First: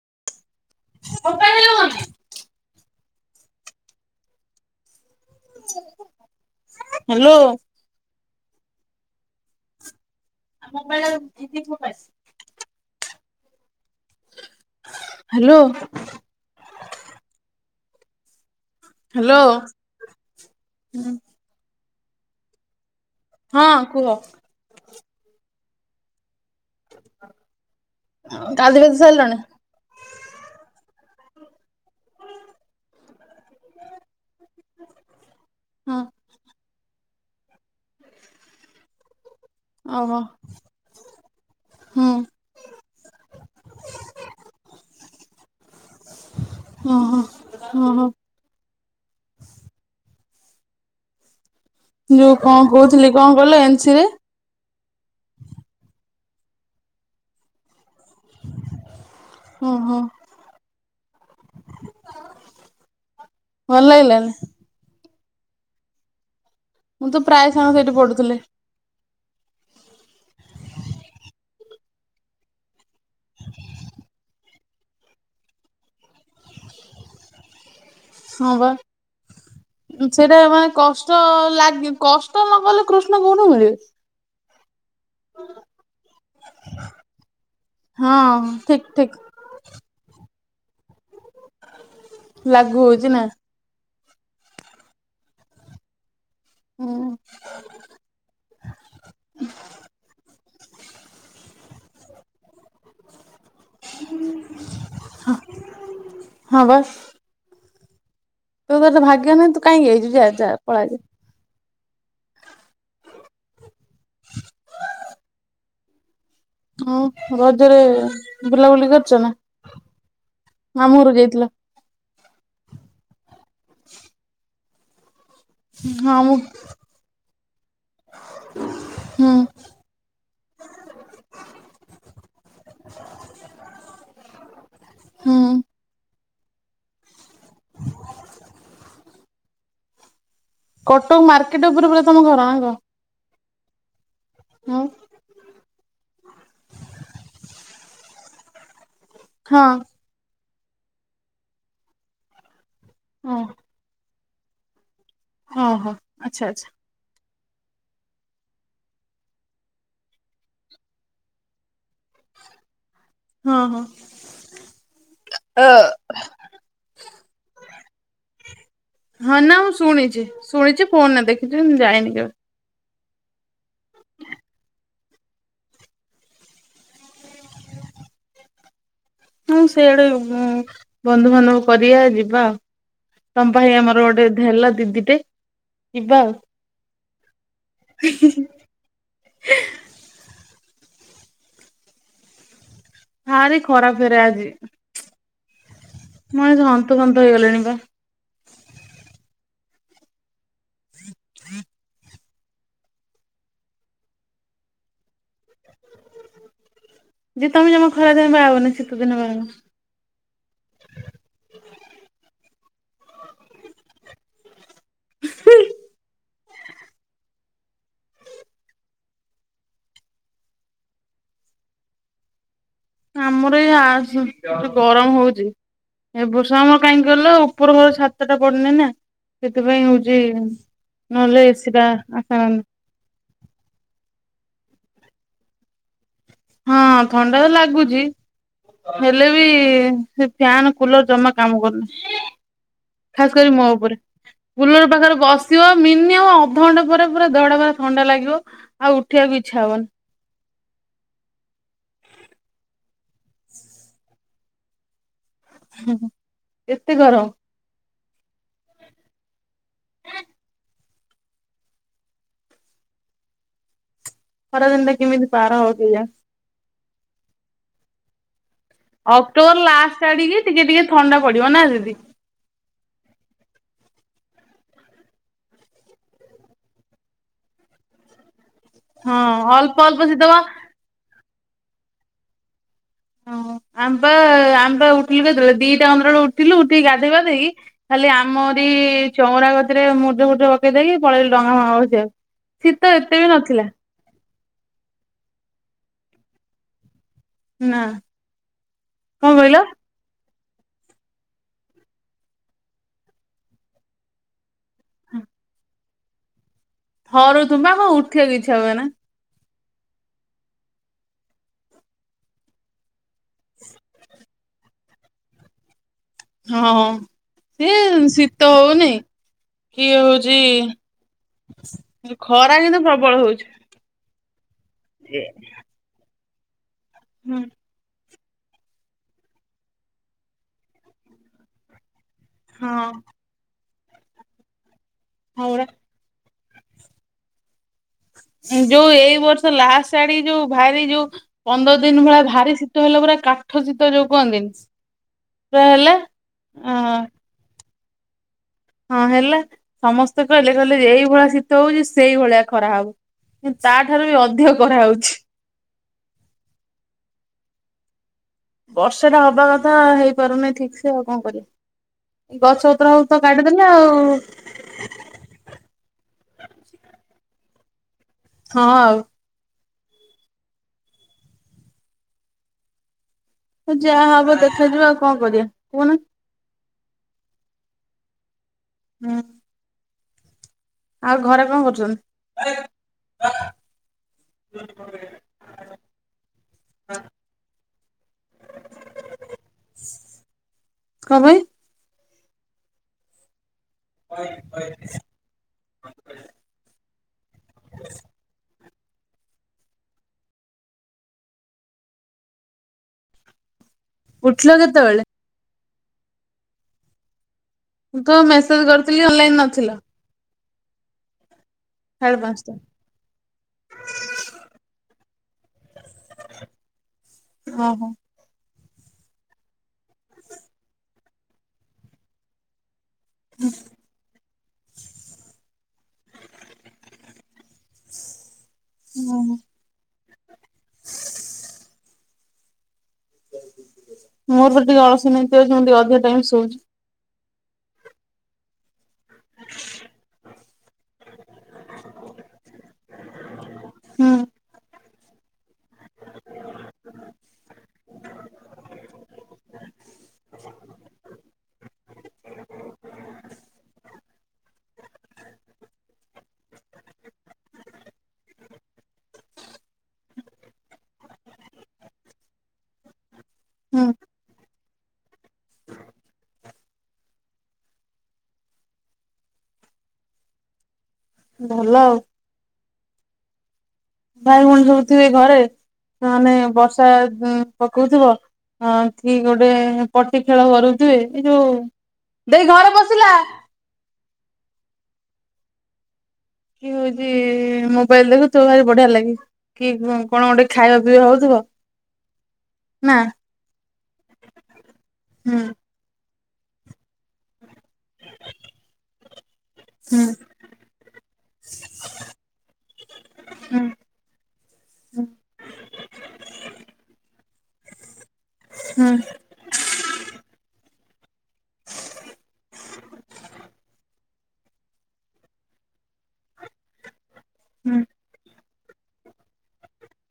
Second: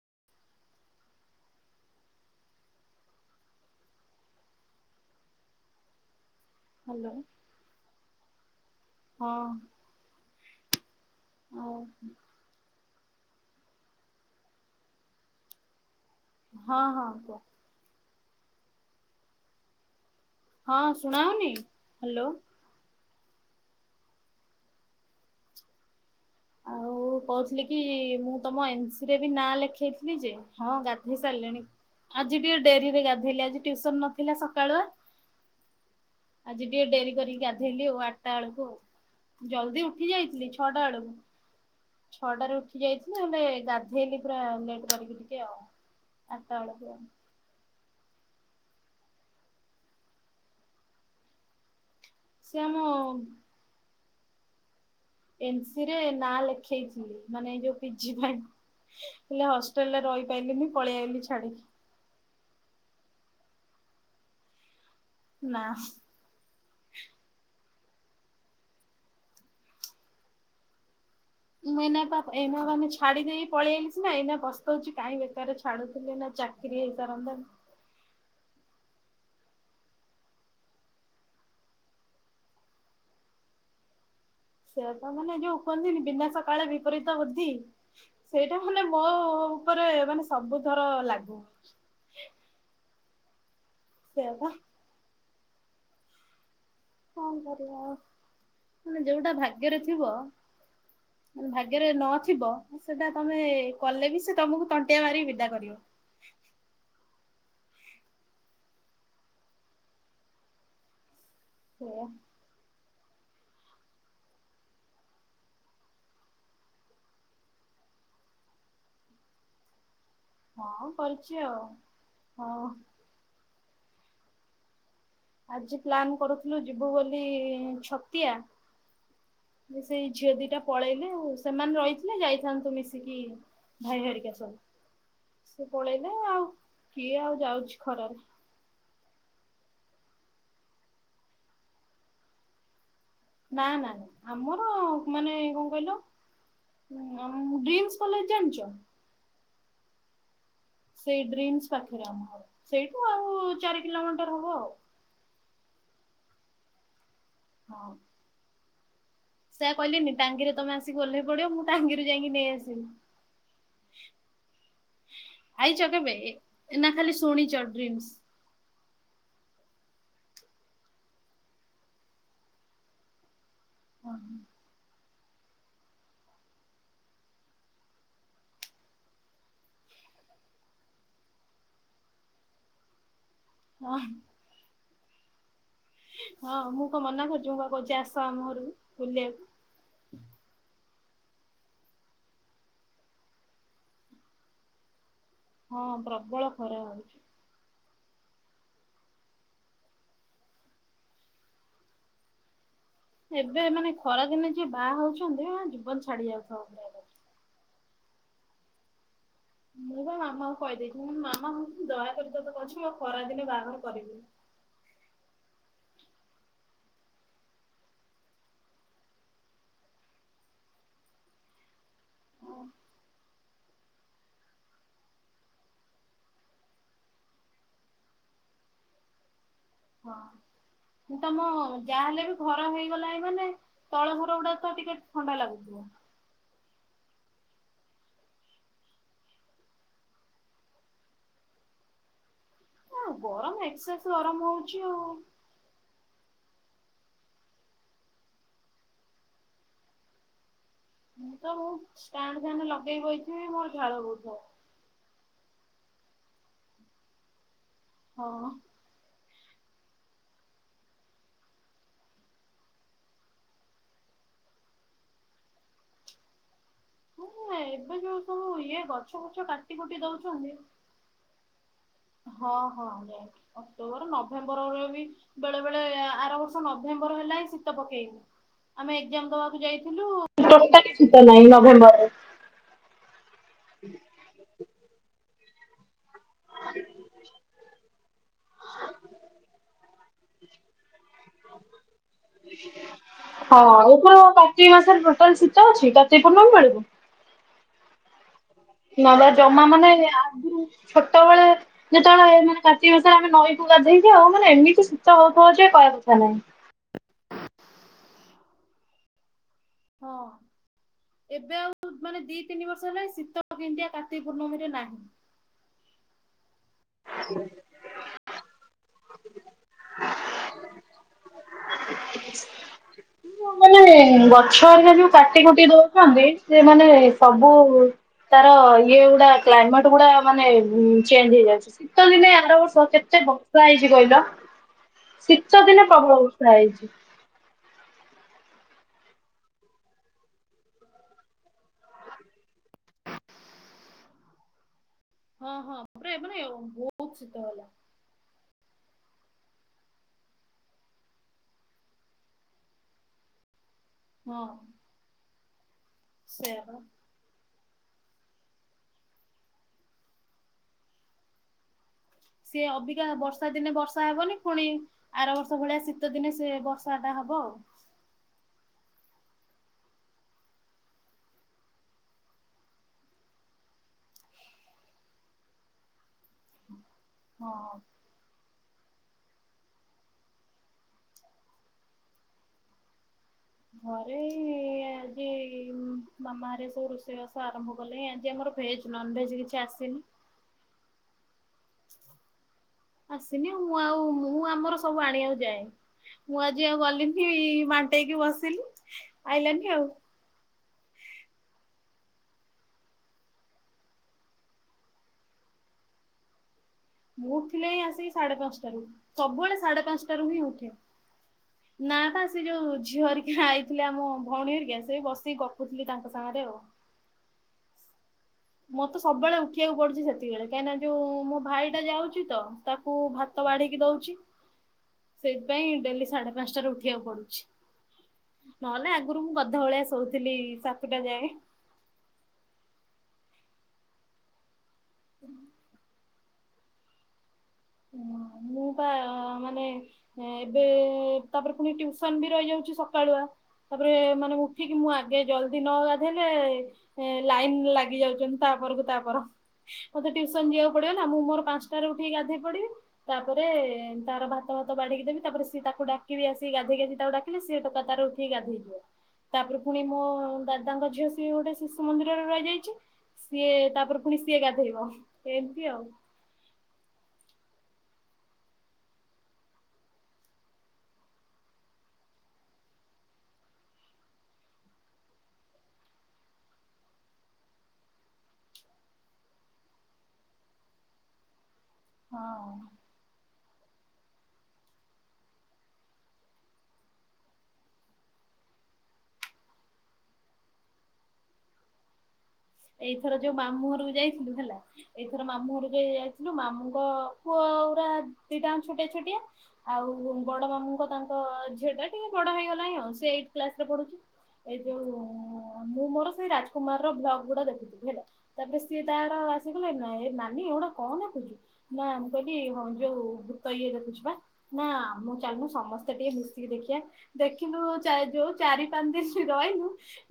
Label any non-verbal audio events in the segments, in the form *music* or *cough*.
*unintelligible* Hello. ହଁ। ଆଉ *unintelligible* hello. ହଁ ହଁ କୁଅ। ହ୍ୟାଲୋ। ହଁ ଶୁଣା ହଉନି ହ୍ୟାଲୋ। ହଁ କୁହ। ଆଉ କହୁଥିଲି କି ମୁଁ ତମ ଗାଧେଇ ଏନ ପାଧେଇ ସି ରେ ବି ସାରିଲଣି? ନାଁ ଲେଖେଇଥିଲି ଯେ, ହଁ ଗା ଗାଧେଇ ସାରିଲେଣି? ଆଜି ଟିକେ ଡେରିରେ ଗାଧେଇଲି ଆଜି ଟିଉସନ ନଥିଲା ସକାଳୁଆ। ହଁ ଟିକେ ଡେରି କରିକି ଗାଧେଇଲି ଆଉ ଆଠଟା ବେଳକୁ ଆଉ ଜଲଦି ଉଠି ଓହୋ ଯାଇଥିଲି ଛଅଟା ବେଳକୁ। ହୁଁ ଛଅଟାରେ ଉଠି ଯାଇଥିଲି ହେଲେ ଗାଧେଇଲି ପୁରା ଲେଟ କରିକି ଟିକେ ଆଉ। ଆଠଟା ବେଳକୁ ହୁଁ। ଯୋଉ ସେ କଣ ଆମ କହୁଥିଲି କଣ କହିଲ ଏନ ସି ରେ? ଏନ୍ସିରେ ନାଁ ଲେଖେଇଛି ମାନେ ଏ ଯୋଉ ପିଜି ପାଇଁ ହେଲେ ଓହୋ ହଷ୍ଟେଲରେ ରହିପାଇଲିନି ପଳେଇ ଆଇଲି ଛାଡିକି। ଭଲ ଲାଗିଲାନି। ନାଁ। ମୋର ତ ପ୍ରାୟ ସାଙ୍ଗ ସେଇଠି ପଢୁଥିଲେ। ମୁଁ ଏଇନା ପା ଏଇନା ମାନେ ଛାଡି ଦେଇକି ପଳେଇ ଆଇଲିି ସିନା ଏଇନା ପସ୍ତ କହୁଛି କାଇଁ ବେକାର ଛାଡୁଥିଲି ଏଇନା ଚାକିରିୀ ହେଇସାରନ୍ତାଣି? ହଁ ବା। ସେଟା ମାନେ କଷ୍ଟ ଲାଗେ କଷ୍ଟ ନ କଲେ କୃଷ୍ଣ କୋଉଠୁ ମିଳିବେ? ସେଇଆତ ମାନେ ଯୋଉ କୁହନ୍ତିନି ବିନାଶ କାଳେ ବିପରୀତ ବୁଦ୍ଧି ହଁ ସେଇଟା ଠିକ ମାନେ ମୋ ଠିକ ଉପରେ ମାନେ ସବୁଥର ଲା ଲାଗୁ ହଉଛି ନା। ସେଇଆ ବା। ହୁଁ କଣ କରିବା ଆଉ ମାନେ ଯୋଉଟା ଭାଗ୍ୟରେ ଥିବ, ଭାଗ୍ୟ ଭାଗ୍ୟରେ ନଥିବ ସେଟା ତମେ କଲେ ବି ସେ ତମକୁ ତଣ୍ଟିଆ ମାରିକି ବିଦା କରିବ। ହଁ ବା। ତୋର ଇଏ ତ ଭାଗ୍ୟ ନୁହଁ ତୁ କାହିଁକି ଆଇଛୁ ଯା-ଯା ପଳା ଏଇଟୁ ସେଇଆ। ହଁ ରଜରେ ବୁଲାବୁଲି କରିଛ ନା? ହଁ ମାମୁଁ ଘରକୁ କରିଛି ଯାଇଥିଲ ଆଉ ହଁ। ହ *unintelligible* ଆଜି ପ୍ଲାନ୍ କରୁଥିଲୁ ଯିବୁ ବୋଲି ଛତିଆ ହୁଁ ସେଇ ଝିଅ ଦିଟା ପଳେଇଲେ ଆଉ ସେମାନେ ରହିଥିଲେ ଯାଇଥାନ୍ତୁ ମିଶିକି ଭାଇ ହେରିକା ହୁଁ ସବୁ ସେ ପଳେଇଲେ ଆଉ କିଏ ଆଉ ଯାଉଛି ଖରାରେ? କଟକ ମାର୍କେଟ ଉପରେ ପୁରା ତମ ଘର ନା କଣ? ନା ନା ଆମର ମାନେ କ କଣ କହିଲ ଡ୍ରିମ୍ସ କଲେଜ ଜାଣିଛ? ହଁ। ସେଇ ଡ୍ରିମ୍ସ ପାଖରେ ଆମ ଘର। ସେଇଠୁ ଆଉ ଚାରି କିଲୋମିଟର ହବ ଆଉ। ହଁ ହଁ ଆଚ୍ଛା ଆଚ୍ଛା। ହଁ। ସେୟା କହିଲିନି ଟାଙ୍ଗିରେ ତମେ ଆସିଲି ଓହ୍ଲେଇ ପଡିବ ମୁଁ ଟାଙ୍ଗିରୁ ଯାଇକି ନେଇ ଆସିବି। ହଁ ହଁ। ଆଇଛ କେବେ ନା ଖାଲି ଶୁଣିଛ ଡ୍ରିମ୍ସ। ହଁ ନାଁ ମୁଁ ଶୁଣୁଛି ଶୁଣିଛି ଫୋନରେ ଦେଖିଚି ବି ଜାଣିନି କେବେ? ହଁ ହଁ। ହଁ ସେଇଆଡେ ଉଁ ବନ୍ଧୁବାନ୍ଧବ କରିଆ ଯିବା ଆଉ। ତମ ପାଇଁ ହଁ ଆମର ଗୋଟେ *unintelligible* ଦିଦିଟେ ଯିବା ଆଉ। ହଁ ମୁଁ କଣ ମନା କରୁଛି ମୁଁ ପା କହୁଛି ଆସ ଆମ ଘରୁକୁ ବୁଲିଆକୁ। ଭାରି ଖରା ଫେରେ ଆଜି। ହଁ ପ୍ରବଳ ମଣିଷ ଖରା ହନ୍ତ ହଉଛି। ସନ୍ତ ହେଇଗଲେଣି ବା। *inaudible* ଏବେ ମାନେ ଖରାଦିନେ ଯିଏ ବାହା ହୋଉଚନ୍ତି ଜୀବନ ଛାଡି ଯାଉଥିବ ପୁରା ଯେ ତମେ ଜମା ଖରା ଦିନ ବାହା ହବନି ଶୀତ ଦିନ ବାହ ହବ। ମୁଁ ପା ମାମାଙ୍କୁ କହିଦେଇଛି ମାମା ମତେ ଦୟାକରିଦ ତତେ କୋହୁଚି ମୋ ଖରାଦିନେ ବାହାଘର କରିବୁ ଓ। ଆମର ଏଇ ଆ ସ୍ ଯୋଉ ଗରମ ହଉଚି। ଏ ବର୍ଷା ଆମର କାହିଁକି କହିଲ ଉପର ଘର ଛାତ ଟା ପଡନି ନା ସେଥିପାଇଁ ହଉଛି ହଁ ନହେଲେ ତମ ଏସି ଟା ଯାହାହଲେ ବି ଘର ଆଶାନ୍ତା ହେଇଗଲାଣିଁ ମାନେ ତଳ ଘର ଗୁଡା ଟିକେ ଥଣ୍ଡା ଲାଗୁଥିବ। ହଁ ଥଣ୍ଡା ତ ଲାଗୁଚି। ହେଲେ ବି ସେ ଫ୍ୟାନ କୁଲର ଜମା କାମ କରୁନି। ଆଉ ଖାସ କରି ଗରମ ମୋ ଉପରେ ଏକ୍ସେସ୍ ଗରମ ହଉଛି ବୁଲର ଆଉ। ପାଖରେ ବସିବ ମିନିମମ୍ ଅ ଅଧ ଘଣ୍ଟେ ପରେ ପୁରା ଦେହ ଟା ପୁରା ଥଣ୍ଡା ଲାଗିବ। ଆଉ ଉଠିବାକୁ ଇଛା ହବନି। ମୁଁ ତ ମୁଁ ଷ୍ଟାଣ୍ଡ ଫ୍ୟାନ ଲଗେଇ ବଇଥିବି ମୋର ଝାଳ ବୋହୁଥିବ। ହୁଁ ହୁଁ ଏତେ ଗରମ ହଁ। ଖରା ଦିନଟା କେମିତି ପାର ହେବା କେଜାଣି ହଁ ଏବେ ଯୋଉ ସବୁ ଇ ଅକ୍ଟୋବର ଲାଷ୍ଟ ଆଡିକି ଟିକେ ଟିକେ ଥଣ୍ଡା ପଡିବ ନା ଦିଦି ହଁ ହଁ ଆଜ୍ଞା ଆଜ୍ଞା ଅକ୍ଟୋବର ନଭେମ୍ବର ରେ ବି ବେଳେ ବେଳେ ଆର ବର୍ଷ ନଭେମ୍ବର ହେଲେ ନାଇଁ ଶୀତ ପକେଇ ଆମେ ହଁ ଏଗଜାମ ଦବାକୁ ଅଳ୍ପ ଅଳ୍ପ ଶୀତ ବା ଯାଇଥିଲୁ *inaudible* ତ ନେଇ ନଭେମ୍ବରରେ ଓ ଆମ୍ପା ଆମ୍ପା ଉଠିଲୁ କେତେବେଳେ ଦିଇଟା କନ୍ଦର ବଳେ ଉ ଠିଲୁ ଉଠିକି ଗାଧେଇପାଧେଇକି ଖାଲି ଆମରରି ଚୋଉଁରା କତିରେ ମୂର୍ଜ ଫୁର୍ଜ ପକେଇ ଦେଇେଇକି ପଳେଇଲୁ ଡଙ୍ଗା ଫଙ୍ଗା ଭାସେଇବାକୁ। ହଁ ଉପର କାର୍ତ୍ତିକ ମାସରେ ଟୋଟାଲ ଶୀତ ଅଛି କାର୍ତ୍ତିକପୂର୍ଣ୍ଣମି ବେଳକୁ ନା। ନବା କଣ କହିଲ? ଜମା ମାନେ ଆ ଛୋଟ ବେଳେ ଯେତେଳେ ମାନେ କାର୍ତ୍ତିକ ମାସାରେ ଆମେ ନଈ ପ ଗାଧେଇକି ଆଉ ମାନେ ଏମିତି ଶୀତ ହୋଉଥିବ ଯେ କହିବା କଥା ନାହିଁ। ତୁମେ କଣ ଉଠଥିବ କିଛି ହୁଏନା। ହଁ ଏବେ ଆଉ ମାନେ ଦିଇ ତିନି ବର୍ଷ ହେଲା ଶୀତ କେନ୍ତିଆ କାର୍ତ୍ତିକ ପୂର୍ଣ୍ଣମୀରେ ନାହିଁ। ହଁ ସିଏ ଶୀତ ହୋଉନି। କିଏ ହୋଉଚି ଖରା କିନ୍ତୁ ପ୍ରବଳ ହୋଉଛି। ଏ ଗଛ ଆ ଯୋଉ କାଟି କୁଟି ଦୋଉଛନ୍ତି ସେମାନୋନେ ହୁଁ ସବୁ ତାର ଇଏ ଗୁଡା କ୍ଲାଇମେଟ ଗୁଡା ମାନେ ଚେଞ୍ଜ ହେଇଯାଉଛି। ଶୀତ ଦିନେ ଏାର ବର୍ଷ ହଁ। କେତେ ବର୍ଷା ହେଇଚି କହିଲ ହଁ ଶୀତ ପରା ଦିନେ ପ୍ରବଳ ବର୍ଷ ରାଇଚି ଯୋଉ ଏଇ ବର୍ଷ ଲାଷ୍ଟ ଆଡିକି ଯୋଉ ଭାରି ଯୋଉ ପନ୍ଦର ଦିନ ଭଳି ଭାରି ଶୀତ ହେଲା ପୁରା କାଠ ଶୀତ ଯୋଉ କୁହନ୍ତିନି। ହଁ ହଁ ପୁରା ମାନେ ଅ ବହୁତ ଶୀତ ହେଲା। ହଁ ହେଲା ସମସ୍ତେ କହିଲେ କହିଲେ ଏଇଭଳିଆ ଶୀତ ହୋଉଚି ସେଇଭଳିଆ ଖରା ହବ। ତାଠାରୁ ବି ହଁ ଅଧ କରାହୋଉଛି। ସେଇଆ ପା ବର୍ଷା ଟା ହବା କଥା ହେଇପାରୁନି ଠିକ ସେ ଆଉ କଣ କରିବ। ସିଏ ଅବିକା ବର୍ଷା ଦିନେ ବର୍ଷା ହବନି ପୁଣି ଆର ବର୍ଷ ଭଳିଆ ଶୀତ ଦିନେ ସେ ବର୍ଷା ଟା ହବ ଆଉ। ହଁ ଆଉ। ଯାହା ହବ ଦେଖାଯିବ ଆଉ କଣ କରିବା କୁହନ। ହଁ। ହୁଁ ଆଉ ଘରେ କଣ କରୁଚନ୍ତି? ଘରେ ଇଏ ଆଜି। ଉଁ ମାମା ହରିଆ ସବୁ ରୋଷେଇ ବାସ ଆରମ୍ଭ କଲେ ଆଜି ଆମର ଭେଜ୍ ନନଭେଜ୍ କିଛି ଆସିନି। କଣ ପାଇଁ ଆସିନି ଆଉ ମୁଁ ଆଉ ମୁଁ ଆମର ସବୁ ଆଣିବାକୁ ଯାଏ ମୁଁ ଆଜି ଆଉ ଗଲିନି। କି ମାଣ୍ଟେଇକି ବସିଲି ଆଇଲାନି ଆଉ। ଉଠିଲ କେତ ବେଳେ। ମୁଁ ଉଠିଲିଣୀ ମୁଁ ଆସିକି ତ ସାଢେ ମେସେଜ ପାନ୍ସଟାରୁ କରିଥିଲି ଅନଲାଇନ ସବୁବୋଳେ ନଥିଲ ସାଢେ ପାନ୍ସଟାରୁ ହିଁ ଉଠେ। ନା ସାଢେ ଟା ସେ ପାଞ୍ଚଟା ଯୋଉ ଝିଅ ହରିକା ଆଇଥିଲେ ଆମ ଭଉଣୀ ହରିକା ସେ ବସିକି ଗପ୍ ଉଠିଲି ତାଙ୍କ ସାଙ୍ଗରେ ଆଉ। ଓହୋ ମୋର୍ ତ ସବୁବେଳେ ଉଠିବାକୁ ପଡୁଛି ସେତିକି ବେଳେ କାହିଁକିନା ଯୋଉ ମୋ ଭାଇଟା ଯାଉଛି ତ ତାକ୍ କୁ ଭାତ ବାଢିକି ଦଉଛି। ସେଥିପାଇଁ ଡେଲି ସାଢେ ପାଞ୍ଚଟାରେ ଉଠିବାକୁ ପଡୁଛି। ନହେଲେ ଆଗରୁ ମୁଁ ଓହୋ ଗଧ ଭଳିଆ ଶୋଉଥିଲି ସାତୁଟା ଯାଏ। ମୋର ତ ଟିକେ ଅଳସୀ ନୀତି ଅଛି ମୁଁ ଟିକେ ଅଧିକା ଟାଇମ୍ ଶୋଉଛି। ଇ ମା ମୁଁ ପା ମାନେ ଏବେ ତାପରେ ପୁଣି ଟ୍ୟୁସନ୍ ବି ରହିଯାଉଛି ସକାଳୁଆ। ତାପରେ ହୁଁ ମାନେ ଉଠିକି ମୁଁ ଆ ଯେ ଜଲଦି ନଗାଧେଇଲେ ଲାଇନ୍ ଲାଗିଯାଉଛନ୍ତି ତାପରକୁ ତାପର। ମତେ ଟ୍ୟୁସନ୍ ଯିବାକୁ ପଡିବ ନା ମୁଁ ମୋର ପାଞ୍ଚଟାରେ ଉଠିକି ଗାଧେଇ୍ *unintelligible* ତାପରେ ତାର ଭାତ ଭାତ ବାଢିକି ଦେବି ତାପରେ ସେ ତାକୁ ଡାକିବି ଆସି ଗାଦେଇକି ଆସି ତାକୁ ଡାକିଲେ ସେ ଟୋକା ତାର ଉଠିକି ଗାଧେଇ ଯିବ। ତାପରେ ପୁଣି ମୋ ଦାଦାଙ୍କ ଝିଅ ସେ ଗୋଟେ ଶିଶୁ ମନ୍ଦିରରେ ରହିଯାଇଛି। ସିଏ ହୁଁ ତାପରେ ପୁଣି ସିଏ ଗାଧୋଇବ ଏମତି ଆଉ। ଭଲ ଆଉ। ଭାଇ ଭଉଣୀ ସବୁ ଥିବେ ଘରେ ମାନେ ବର୍ଷା ହୁଁ ପକଉଥିବ ହଁ କି ଗୋଟେ ପଟି ଖେଳ କରୁଥିବେ ଏଇ ଯୋଉ ଦେଇ ହଁ। ଘରେ ପସିଲା। କିଏ ହଉଛି ମୋବାଇଲ ଦେଖୁଥିବ ଭାରି ବଢିଆ ଲାଗେ। କି କଣ୍ କ'ଣ ଗୋଟେ ଖାଇବା ପିଇବା ହଉଥିବ ନା ଏଇଥର ଯୋଉ ମାମୁଁ ଘରକୁ ଯାଇଥିଲୁ ହେଲା ଏଇଥର ହୁଁ ମାମୁଁ ଘରକୁ ଯାଇ ଇଲେ ମାମୁଁଙ୍କ ପୁଅଗୁରା ଦିଟାଙ୍କ ଛୋଟିଆ ଛୋଟିଆ ହୁଁ ଆଉ ବଡ ମାମୁଁଙ୍କ ତାଙ୍କ ଝିଅଟା ଟିକେ ବଡ ହେଇଗଲାଣି ଆଉ। ସେ ଏଇଠ୍ ହୁଁ କ୍ଲାସରେ ପଢୁଛି। ଏଇ ଯୋଉ ମୁଁ ମୋର ସେଇ ରାଜକୁମାର ର ବ୍ଲଗ୍ ଗୁଡା ଦେଖୁଥିଲି ହେଲା। ତାପରେ ସିଏ ହୁଁ ତାର ଆସିଗଲାଣି ନା ଏ ନାନୀ ଏଗୁଡା କଣ ଦେଖୁଛୁ? ନା ମୁଁ କହିଲି ହଁ ଯୋଉ ଭୂତ ଇଏ ଦେଖୁଛୁ ବା। ନା ମୁଁ ଚାଲନୁ ସମସ୍ତେ ଟିକେ ମିଶିକି ଦେଖିବା ଦେଖିଲୁ ଚା ଯୋଉ ଚାରି ପାଞ୍ଚ ଦିନ ରହିଲୁ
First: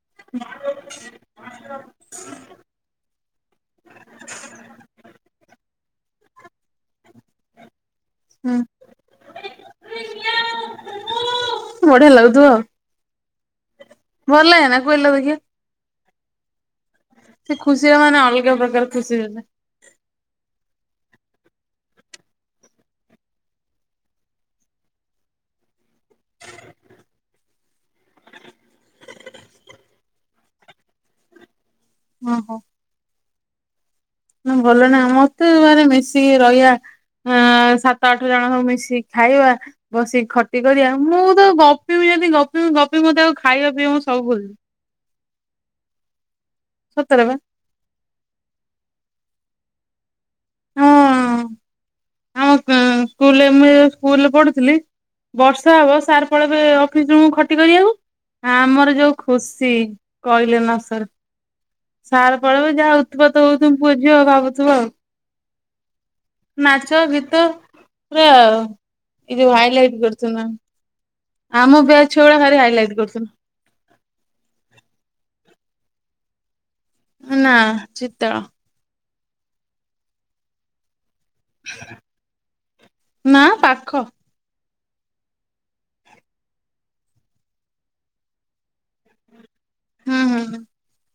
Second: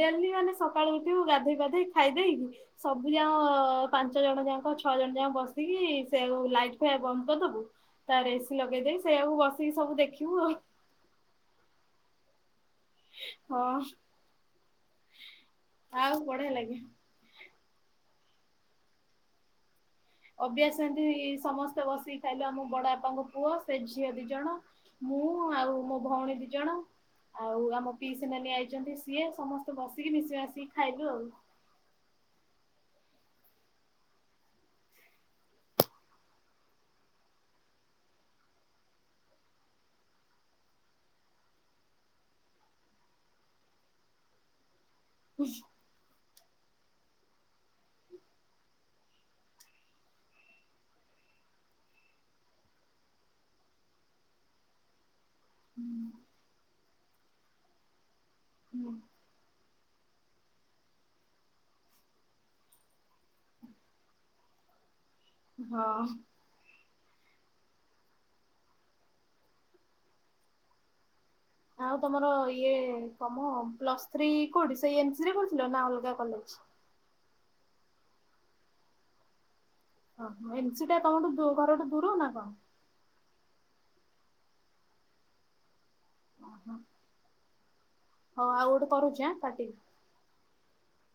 ଡେଲି ମାନେ ସକାଳୁ ଉଠିବୁ ଗାଧୋଇ ପାଧେଇ ଖାଇଦକି ସବୁ ଯାଁ ପାଞ୍ଚ ଜଣ ଯାକ ଛଅ ଜଣ ଯାକ ବସିକି ସେ ଲାଇଟ୍ ଫ୍ୟାନ୍ ବନ୍ଦ କରଦବୁ ତାପରେ ହୁଁ ଏସିି ଲଗେଇଦେଇ ସେଆକୁ ବସିକି ସବୁ ଦେଖିବୁ ଆଉ। ବଢିଆ ଲାଗୁଥୁବ ଆଉ। ହଁ। ଭଲ ଲାଗେନା କହିଲା ଦେଖିଆ ଆଉ ବଢିଆ ଲାଗେ ସେ ଖୁସି ହବ ମାନେ ଅଲ ଗା ପ୍ରକାର ଖୁସି ହେବେ। ଅଭ୍ୟାସ ଏନ୍ତି ସମସ୍ତେ ବସିକି ଖାଇଲୁ ଆମ ବଡ ବାପାଙ୍କ ପୁଅ ସେ ଝିଅ ଦି ଜଣ ମୁଁ ଆଉ ମୋ *inaudible* ଭଉଣୀ ଦିଇ ଜଣ। ଆଉ ଆମ ପିଇସି ନାନୀ ଆଇଚନ୍ତି ସିଏ ସମସ୍ତେ ବସିକି ମିଶି ମାଶିକି ଖାଇଲୁ ଆଉ। ଅହଁ। ହଁ ଭଲ ନା ଆମର ତ ଘରେ ମିଶିକି ରହିବା। ଅଁ ସାତ ଆଠ ଜଣ ସବୁ ମିଶିକି ଖାଇବା ବସିକି ଖଟି କରିବା ମୁଁ ତ ଗପିବି ଗପି ଗପି ମୋତେ ଆଉ ଖାଇବା ପିଇବା ମୁଁ ସବୁ ଭୁଲି ଯିବି। ହୁଁ ସତର ବା ହଁ ଆମ ସ୍କୁଲରେ ମୁଁ ଯେତେବେଳେ ସ୍କୁଲରେ ପଢୁଥିଲି ବର୍ଷା ହବ ସାର୍ ପଳବେ ଅଫିସ ରୁମ ଖଟି କରିବାକୁ ଆମର ଯୋଉ ଖୁସି କହିଲେ ନା ସରେ ସାରେ ପଳେଇବ ଯାହା ଉତ୍ପାତ ହୋଉଥିବୁ ପୁଅଝିଅ ଆଉ ଭାବୁଥିବ ଆଉ। ହଁ ନାଚ, ଗୀତ ପୁରା ଏଇ ଯୋଉ ହାଇଲାଇଟ କରୁଚୁ ନା ଆଉ ତମର ଇଏ କରୁଥିଲେ। କଣମ ପ୍ଲସ ଥ୍ରୀ କୋଉଠି ସେଇ ଏନ ସି ରେ କ ନା ଅଲଗା କଲେଜ ନା ଚିତଳ ଓ ଏନ ସି ଟା ତମଠୁ ଦୂ ଘରଠୁ ଦୂରୁ ନା କଣ? ଖ ଓହୋ ହଉ ଆଉ ଗୋଟେ କରୁଚି ଆଁ କାଟିକି *inaudible*